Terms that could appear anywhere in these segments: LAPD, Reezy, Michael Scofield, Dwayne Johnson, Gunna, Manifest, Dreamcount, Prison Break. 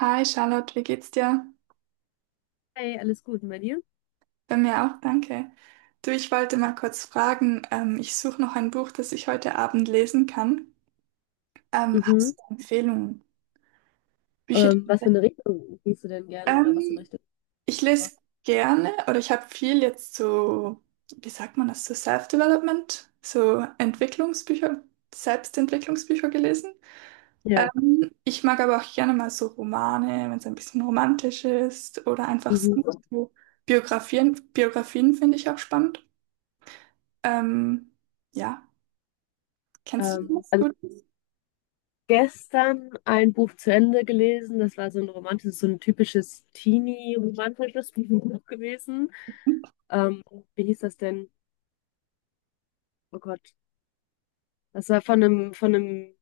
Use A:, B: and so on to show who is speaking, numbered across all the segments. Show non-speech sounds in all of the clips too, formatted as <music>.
A: Hi Charlotte, wie geht's dir?
B: Hey, alles gut, und bei dir?
A: Bei mir auch, danke. Du, ich wollte mal kurz fragen, ich suche noch ein Buch, das ich heute Abend lesen kann.
B: Mhm.
A: Hast du Empfehlungen? Bücher?
B: Was für eine Richtung gehst du denn gerne oder was für eine
A: Ähm,
B: Richtung?
A: ich lese gerne oder ich habe viel jetzt so, wie sagt man das, so Self-Development, so Entwicklungsbücher, Selbstentwicklungsbücher gelesen.
B: Ja.
A: Ich mag aber auch gerne mal so Romane, wenn es ein bisschen romantisch ist oder einfach sonst
B: Mhm.
A: so Biografien. Biografien finde ich auch spannend. Ähm, ja, kennst du das
B: Also ich hab
A: gut?
B: gestern ein Buch zu Ende gelesen. Das war so ein romantisches, so ein typisches Teenie-romantisches <laughs> Buch gewesen. Ähm, Wie hieß das denn? Oh Gott. Das war von einem, von einem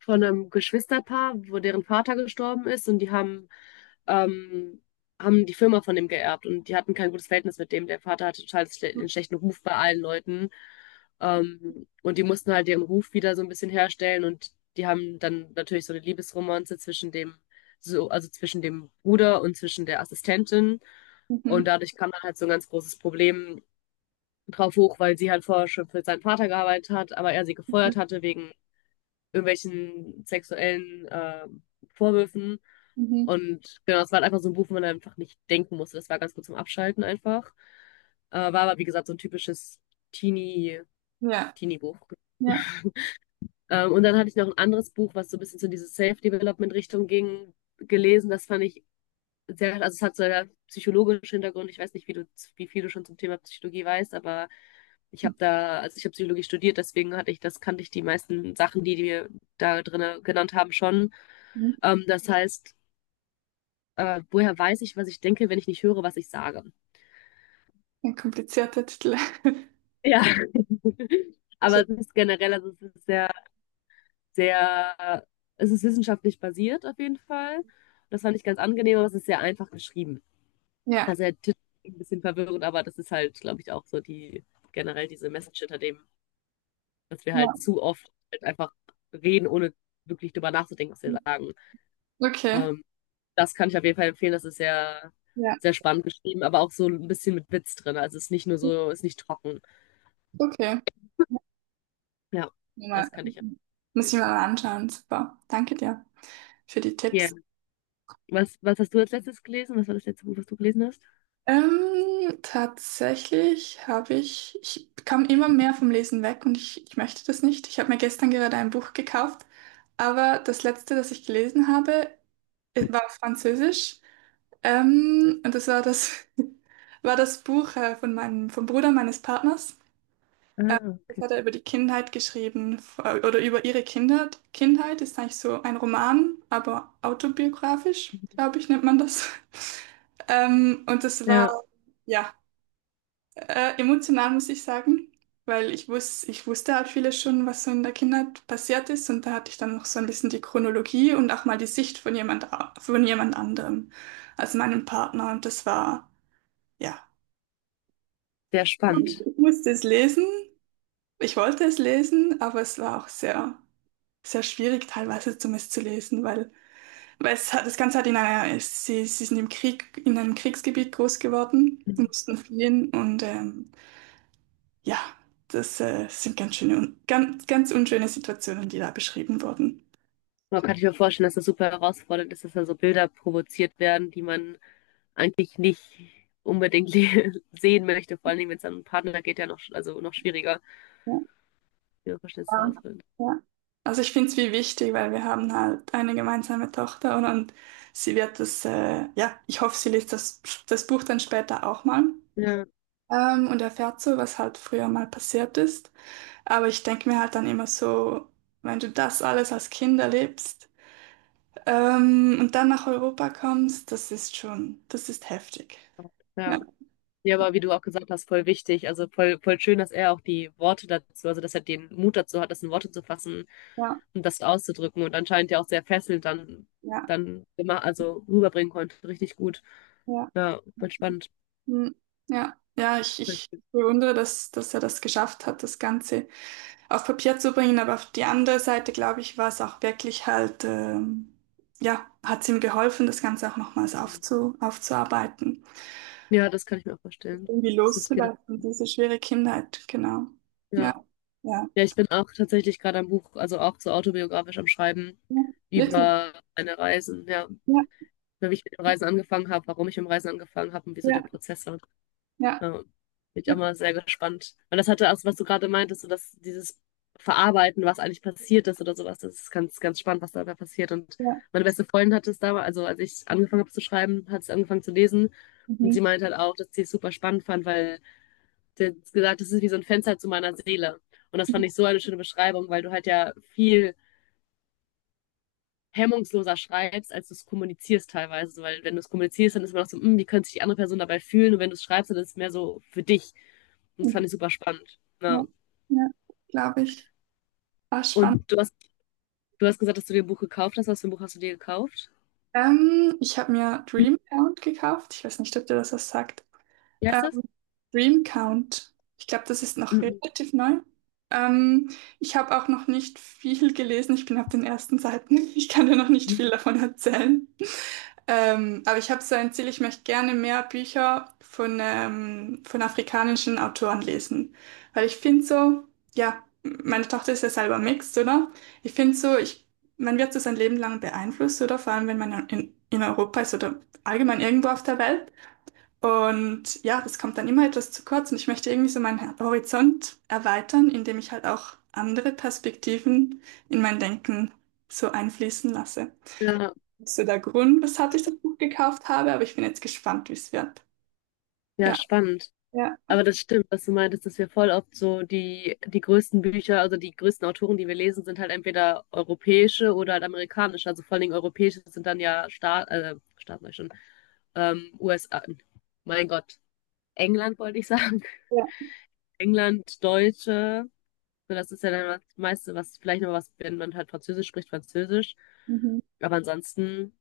B: von einem Geschwisterpaar, wo deren Vater gestorben ist und die haben, ähm, haben die Firma von dem geerbt und die hatten kein gutes Verhältnis mit dem. Der Vater hatte total schle einen schlechten Ruf bei allen Leuten. Und die mussten halt ihren Ruf wieder so ein bisschen herstellen und die haben dann natürlich so eine Liebesromanze zwischen dem, so, also zwischen dem Bruder und zwischen der Assistentin. Und
A: Mhm.
B: dadurch kam dann halt so ein ganz großes Problem drauf hoch, weil sie halt vorher schon für seinen Vater gearbeitet hat, aber er sie gefeuert hatte wegen irgendwelchen sexuellen Vorwürfen.
A: Mhm.
B: Und genau, es war halt einfach so ein Buch, wo man einfach nicht denken musste. Das war ganz gut zum Abschalten einfach. War aber, wie gesagt, so ein typisches Teenie,
A: Ja,
B: Teenie-Buch.
A: ja.
B: Und dann hatte ich noch ein anderes Buch, was so ein bisschen zu diese Self-Development-Richtung ging, gelesen. Das fand ich sehr, also es hat so einen psychologischen Hintergrund. Ich weiß nicht, wie viel du schon zum Thema Psychologie weißt, aber ich habe da, also ich habe Psychologie studiert, deswegen hatte ich, das kannte ich die meisten Sachen, die wir da drin genannt haben, schon.
A: Mhm.
B: Das heißt, woher weiß ich, was ich denke, wenn ich nicht höre, was ich sage?
A: Ein komplizierter Titel. <laughs>
B: Ja. <laughs> Aber es ist generell, also es ist sehr, sehr, es ist wissenschaftlich basiert auf jeden Fall. Das fand ich ganz angenehm, aber es ist sehr einfach geschrieben.
A: Ja,
B: Also der Titel ist ein bisschen verwirrend, aber das ist halt, glaube ich, auch so die generell diese Message hinter dem, dass wir
A: ja.
B: halt zu oft halt einfach reden, ohne wirklich drüber nachzudenken, was wir sagen.
A: Okay.
B: Ähm, Das kann ich auf jeden Fall empfehlen. Das ist sehr,
A: Ja,
B: sehr spannend geschrieben, aber auch so ein bisschen mit Witz drin. Also es ist nicht nur so, es ist nicht trocken.
A: okay.
B: Ja,
A: Muss ich mir mal,
B: das kann ich
A: muss ich mir
B: empfehlen.
A: mal anschauen. Super. Danke dir für die
B: Ja,
A: Tipps.
B: was hast du als letztes gelesen? Was war das letzte Buch, was du gelesen hast?
A: Tatsächlich habe ich, kam immer mehr vom Lesen weg und ich möchte das nicht. Ich habe mir gestern gerade ein Buch gekauft, aber das letzte, das ich gelesen habe, war auf Französisch. Und das war das, <laughs> war das Buch von meinem, vom Bruder meines Partners. Ähm,
B: Ah,
A: das
B: okay.
A: hat er über die Kindheit geschrieben, oder über ihre Kinder. Kindheit ist eigentlich so ein Roman, aber autobiografisch, glaube ich, nennt man das. <laughs> Und das war,
B: Ja,
A: ja, emotional, muss ich sagen, weil ich wusste halt vieles schon, was so in der Kindheit passiert ist. Und da hatte ich dann noch so ein bisschen die Chronologie und auch mal die Sicht von von jemand anderem, also meinem Partner. Und das war. Ja,
B: sehr spannend.
A: ich musste es lesen. Ich wollte es lesen, aber es war auch sehr, sehr schwierig, teilweise zumindest zu lesen, weil es hat, das Ganze hat in einer, sie sind im Krieg, in einem Kriegsgebiet groß geworden, mussten fliehen und ja, das sind ganz schöne, ganz, ganz unschöne Situationen, die da beschrieben wurden.
B: Man kann sich mir vorstellen, dass das super herausfordernd ist, dass da so Bilder provoziert werden, die man eigentlich nicht unbedingt <laughs> sehen möchte, vor allen Dingen, wenn es an einen Partner geht, ja noch, also noch schwieriger, ihre
A: Ja,
B: Verständnisse ausbilden.
A: ja. Also ich finde es wie wichtig, weil wir haben halt eine gemeinsame Tochter und sie wird das, ja, ich hoffe, sie liest das Buch dann später auch mal.
B: Ja,
A: Und erfährt so, was halt früher mal passiert ist. Aber ich denke mir halt dann immer so, wenn du das alles als Kind erlebst, und dann nach Europa kommst, das ist schon, das ist heftig. Ja,
B: ja. Ja,
A: ja,
B: aber wie du auch gesagt hast, voll wichtig. Also voll, voll schön, dass er auch die Worte dazu, also dass er den Mut dazu hat, das in Worte zu fassen
A: ja,
B: und das auszudrücken und anscheinend ja auch sehr fesselnd dann,
A: ja.
B: dann immer, also rüberbringen konnte. Richtig gut.
A: Ja.
B: Ja, voll spannend.
A: Hm, ja, ja, ich bewundere, dass er das geschafft hat, das Ganze auf Papier zu bringen. Aber auf die andere Seite, glaube ich, war es auch wirklich halt, ja, hat es ihm geholfen, das Ganze auch nochmals aufzuarbeiten.
B: Ja, das kann ich mir auch vorstellen.
A: Irgendwie
B: Das ist viele.
A: loszulassen, diese schwere Kindheit, genau.
B: Ja.
A: Ja, ja,
B: Ja, ich bin auch tatsächlich gerade am Buch, also auch so autobiografisch am Schreiben
A: ja, wirklich.
B: über meine Reisen, ja,
A: Ja,
B: wie ich mit den Reisen angefangen habe, warum ich mit dem Reisen angefangen habe und wieso
A: ja,
B: der Prozess war.
A: ja,
B: Ja, bin ich auch mal
A: wirklich.
B: sehr gespannt. Und das hatte auch, was du gerade meintest, so dass dieses Verarbeiten, was eigentlich passiert ist oder sowas, das ist ganz, ganz spannend, was da dabei passiert. Und
A: Ja,
B: meine beste Freundin hat es damals, also als ich angefangen habe zu schreiben, hat es angefangen zu lesen und
A: mhm.
B: sie meinte halt auch, dass sie es super spannend fand, weil der hat gesagt, das ist wie so ein Fenster zu meiner Seele. Und das fand ich so eine schöne Beschreibung, weil du halt ja viel hemmungsloser schreibst, als du es kommunizierst teilweise. Weil wenn du es kommunizierst, dann ist man auch so, hm, wie könnte sich die andere Person dabei fühlen? Und wenn du es schreibst, dann ist es mehr so für dich. Und das
A: Mhm,
B: fand ich super spannend.
A: ja,
B: Ja.
A: ja, glaube ich. Ah, spannend.
B: Und du hast, Du hast gesagt, dass du dir ein Buch gekauft hast. Was für ein Buch hast du dir gekauft?
A: Ich habe mir Dreamcount gekauft. Ich weiß nicht, ob dir das was sagt.
B: Wie heißt das?
A: Ähm, Dreamcount. Ich glaube, das ist noch relativ neu. Ähm, ich habe auch noch nicht viel gelesen. Ich bin auf den ersten Seiten. <laughs> Ich kann dir noch nicht viel davon erzählen. Aber ich habe so ein Ziel, ich möchte gerne mehr Bücher von afrikanischen Autoren lesen. Weil ich finde so, ja, meine Tochter ist ja selber mixed, oder? Ich finde so, ich, man wird so sein Leben lang beeinflusst, oder? Vor allem, wenn man in Europa ist oder allgemein irgendwo auf der Welt. Und ja, das kommt dann immer etwas zu kurz und ich möchte irgendwie so meinen Horizont erweitern, indem ich halt auch andere Perspektiven in mein Denken so einfließen lasse.
B: Ja,
A: Das ist ja der Grund, weshalb ich das Buch gekauft habe, aber ich bin jetzt gespannt, wie es wird.
B: ja
A: Ja,
B: spannend.
A: ja,
B: Aber das stimmt, was du meintest, dass wir voll oft so die größten Bücher, also die größten Autoren, die wir lesen, sind halt entweder europäische oder halt amerikanische. Also vor allen Dingen europäische sind dann ja Staat sag ich schon, USA, mein Gott, England wollte ich sagen. <laughs>
A: ja.
B: England, Deutsche, so das ist ja dann das meiste, was vielleicht noch was, wenn man halt Französisch spricht, Französisch.
A: Mhm.
B: Aber ansonsten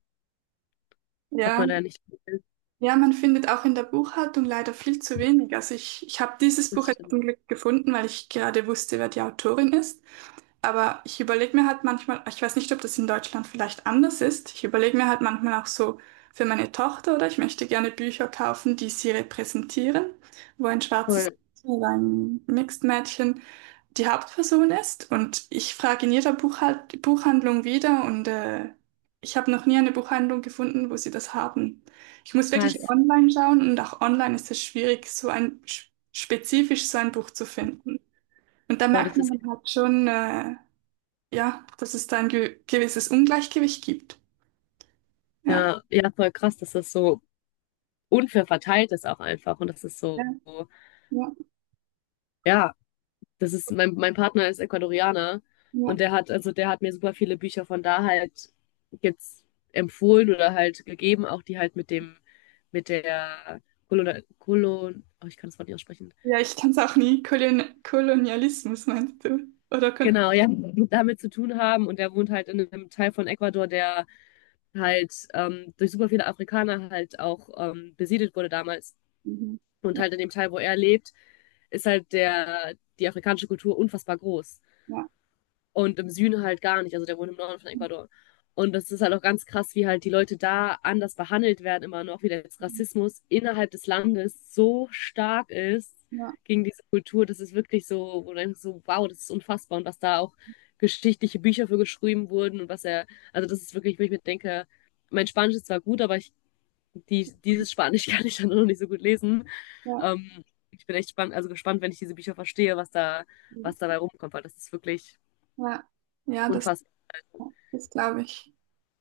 B: hat
A: Ja,
B: man da ja nicht viel.
A: ja, man findet auch in der Buchhaltung leider viel zu wenig. Also ich habe dieses Buch
B: Das
A: jetzt
B: stimmt.
A: zum Glück gefunden, weil ich gerade wusste, wer die Autorin ist. Aber ich überlege mir halt manchmal, ich weiß nicht, ob das in Deutschland vielleicht anders ist. Ich überlege mir halt manchmal auch so für meine Tochter oder ich möchte gerne Bücher kaufen, die sie repräsentieren, wo ein schwarzes
B: Voll
A: oder ein Mixed-Mädchen die Hauptperson ist. Und ich frage in jeder Buchhalt Buchhandlung wieder und ich habe noch nie eine Buchhandlung gefunden, wo sie das haben. Ich muss wirklich
B: krass.
A: online schauen und auch online ist es schwierig, so ein spezifisch so ein Buch zu finden. Und da
B: Boah,
A: merkt
B: das
A: man
B: ist
A: dann halt schon, ja, dass es da ein ge gewisses Ungleichgewicht gibt. Ja,
B: ja, ja voll krass, dass das so unfair verteilt ist auch einfach. Und das ist
A: ja,
B: so,
A: ja,
B: ja, das ist, mein Partner ist Ecuadorianer
A: ja.
B: und der hat, also der hat mir super viele Bücher von da halt jetzt empfohlen oder halt gegeben, auch die halt mit dem, mit der Kolon, oh, ich kann das Wort nicht aussprechen.
A: Ja, ich kann es auch nie. Kolonialismus meinst du? Oder kon
B: Genau, ja, <laughs> damit zu tun haben. Und der wohnt halt in einem Teil von Ecuador, der halt durch super viele Afrikaner halt auch besiedelt wurde damals.
A: mhm.
B: Und
A: Ja,
B: halt in dem Teil, wo er lebt, ist halt die afrikanische Kultur unfassbar groß.
A: ja,
B: Und im Süden halt gar nicht. Also der wohnt im Norden von Ecuador. Und das ist halt auch ganz krass, wie halt die Leute da anders behandelt werden, immer noch, wie der Rassismus innerhalb des Landes so stark ist
A: ja.
B: gegen diese Kultur. Das ist wirklich so, wo du denkst, so, wow, das ist unfassbar. Und was da auch geschichtliche Bücher für geschrieben wurden und was er, also das ist wirklich, wo ich mir denke, mein Spanisch ist zwar gut, aber ich, dieses Spanisch <laughs> kann ich dann noch nicht so gut lesen. Ähm, Ich bin echt spannend, also gespannt, wenn ich diese Bücher verstehe, was da,
A: Ja.
B: was dabei rumkommt, weil das ist wirklich
A: Ja, ja, das,
B: unfassbar.
A: das glaube ich.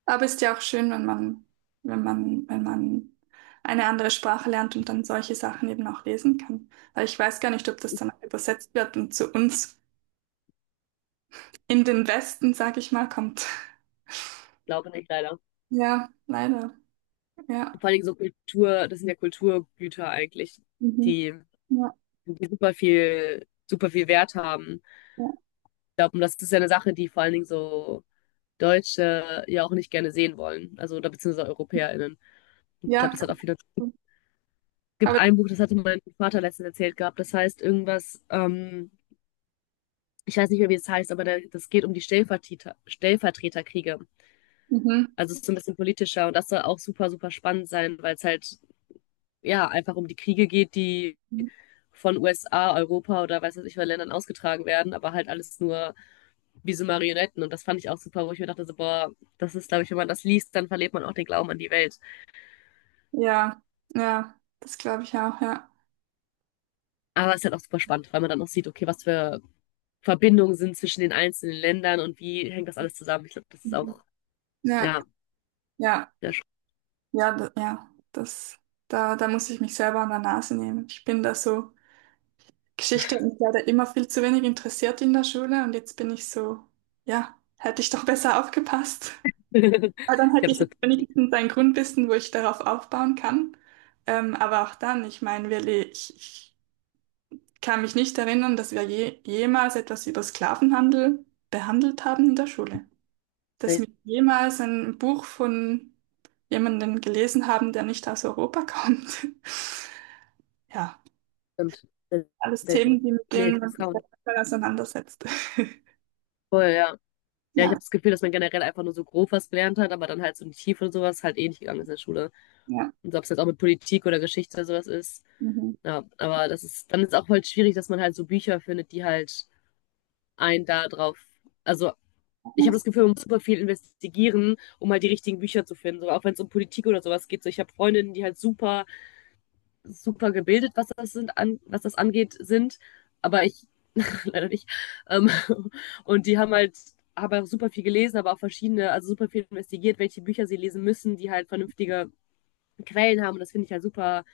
A: Aber ist ja auch schön, wenn man, wenn man, wenn man eine andere Sprache lernt und dann solche Sachen eben auch lesen kann. Weil ich weiß gar nicht, ob das dann übersetzt wird und zu uns in den Westen, sag ich mal, kommt.
B: Ich glaube nicht, leider.
A: Ja, leider. Ja.
B: Vor allem so Kultur, das sind ja Kulturgüter eigentlich,
A: Mhm.
B: die,
A: Ja,
B: die super viel Wert haben.
A: ja.
B: Ich glaube, und das ist ja eine Sache, die vor allen Dingen so Deutsche ja auch nicht gerne sehen wollen. Also, oder beziehungsweise EuropäerInnen. Ich glaube,
A: Ja,
B: das hat auch viele. Es
A: cool. Aber
B: gibt ein Buch, das hatte mein Vater letztens erzählt gehabt, das heißt irgendwas, ich weiß nicht mehr, wie es heißt, aber der, das geht um die Stellvertreterkriege.
A: mhm.
B: Also es ist so ein bisschen politischer und das soll auch super, super spannend sein, weil es halt ja einfach um die Kriege geht, die von USA, Europa oder weiß was ich, von Ländern ausgetragen werden, aber halt alles nur wie so Marionetten. Und das fand ich auch super, wo ich mir dachte, so, boah, das ist, glaube ich, wenn man das liest, dann verliert man auch den Glauben an die Welt.
A: Ja, ja, das glaube ich auch, ja.
B: Aber es ist halt auch super spannend, weil man dann auch sieht, okay, was für Verbindungen sind zwischen den einzelnen Ländern und wie hängt das alles zusammen. Ich glaube, das ist
A: Mhm.
B: auch,
A: Ja,
B: ja,
A: ja.
B: sehr spannend.
A: Ja, da, ja, das, da, da muss ich mich selber an der Nase nehmen. Ich bin da so, Geschichte hat mich leider immer viel zu wenig interessiert in der Schule und jetzt bin ich so, ja, hätte ich doch besser aufgepasst.
B: <laughs> Ich glaube,
A: Weil dann hätte
B: das
A: ich
B: ist eine Politik.
A: wenigstens ein Grundwissen, wo ich darauf aufbauen kann. Aber auch dann, ich meine, ich kann mich nicht erinnern, dass wir jemals etwas über Sklavenhandel behandelt haben in der Schule, dass
B: Nee,
A: wir jemals ein Buch von jemandem gelesen haben, der nicht aus Europa kommt. <laughs> Ja,
B: stimmt.
A: alles Themen,
B: Selten.
A: die, mit
B: Nee,
A: denen man sich
B: kaum.
A: manchmal auseinandersetzt. <laughs>
B: Voll, ja. Ja, ich habe
A: Ja,
B: das Gefühl, dass man generell einfach nur so grob was gelernt hat, aber dann halt so in die Tiefe und sowas halt eh nicht gegangen ist in der Schule.
A: ja.
B: Und so, ob es jetzt auch mit Politik oder Geschichte oder sowas ist.
A: Mhm.
B: Ja, aber das ist, dann ist auch halt schwierig, dass man halt so Bücher findet, die halt einen da drauf. Also, ich habe das Gefühl, man muss super viel investigieren, um halt die richtigen Bücher zu finden. So, auch wenn es um Politik oder sowas geht. So, ich habe Freundinnen, die halt super gebildet, was das sind, an, was das angeht, sind, aber ich <laughs> leider nicht. Ähm, <laughs> und die haben auch super viel gelesen, aber auch verschiedene, also super viel investigiert, welche Bücher sie lesen müssen, die halt vernünftige Quellen haben. Und das finde ich halt super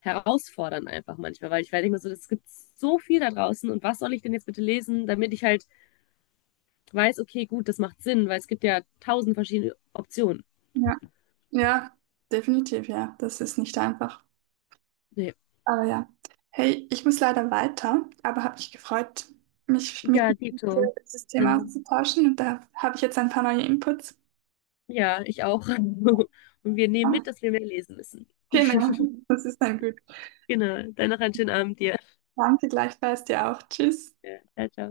B: herausfordernd einfach manchmal, weil ich werde immer so, es gibt so viel da draußen und was soll ich denn jetzt bitte lesen, damit ich halt weiß, okay, gut, das macht Sinn, weil es gibt ja tausend verschiedene Optionen.
A: Ja, ja, definitiv, ja. Das ist nicht einfach.
B: Nee.
A: Aber ja. Hey, ich muss leider weiter, aber habe mich gefreut, mich mit
B: Ja,
A: dir über
B: Dito.
A: dieses Thema
B: Dann
A: auszutauschen und da habe ich jetzt ein paar neue Inputs.
B: ja, ich auch. <laughs> Und wir nehmen
A: Ah,
B: mit, dass wir mehr lesen müssen.
A: genau,
B: <laughs>
A: das ist dann gut.
B: Genau. Dann noch einen schönen Abend dir.
A: Danke gleichfalls dir auch. Tschüss.
B: Ja. Ciao, ciao.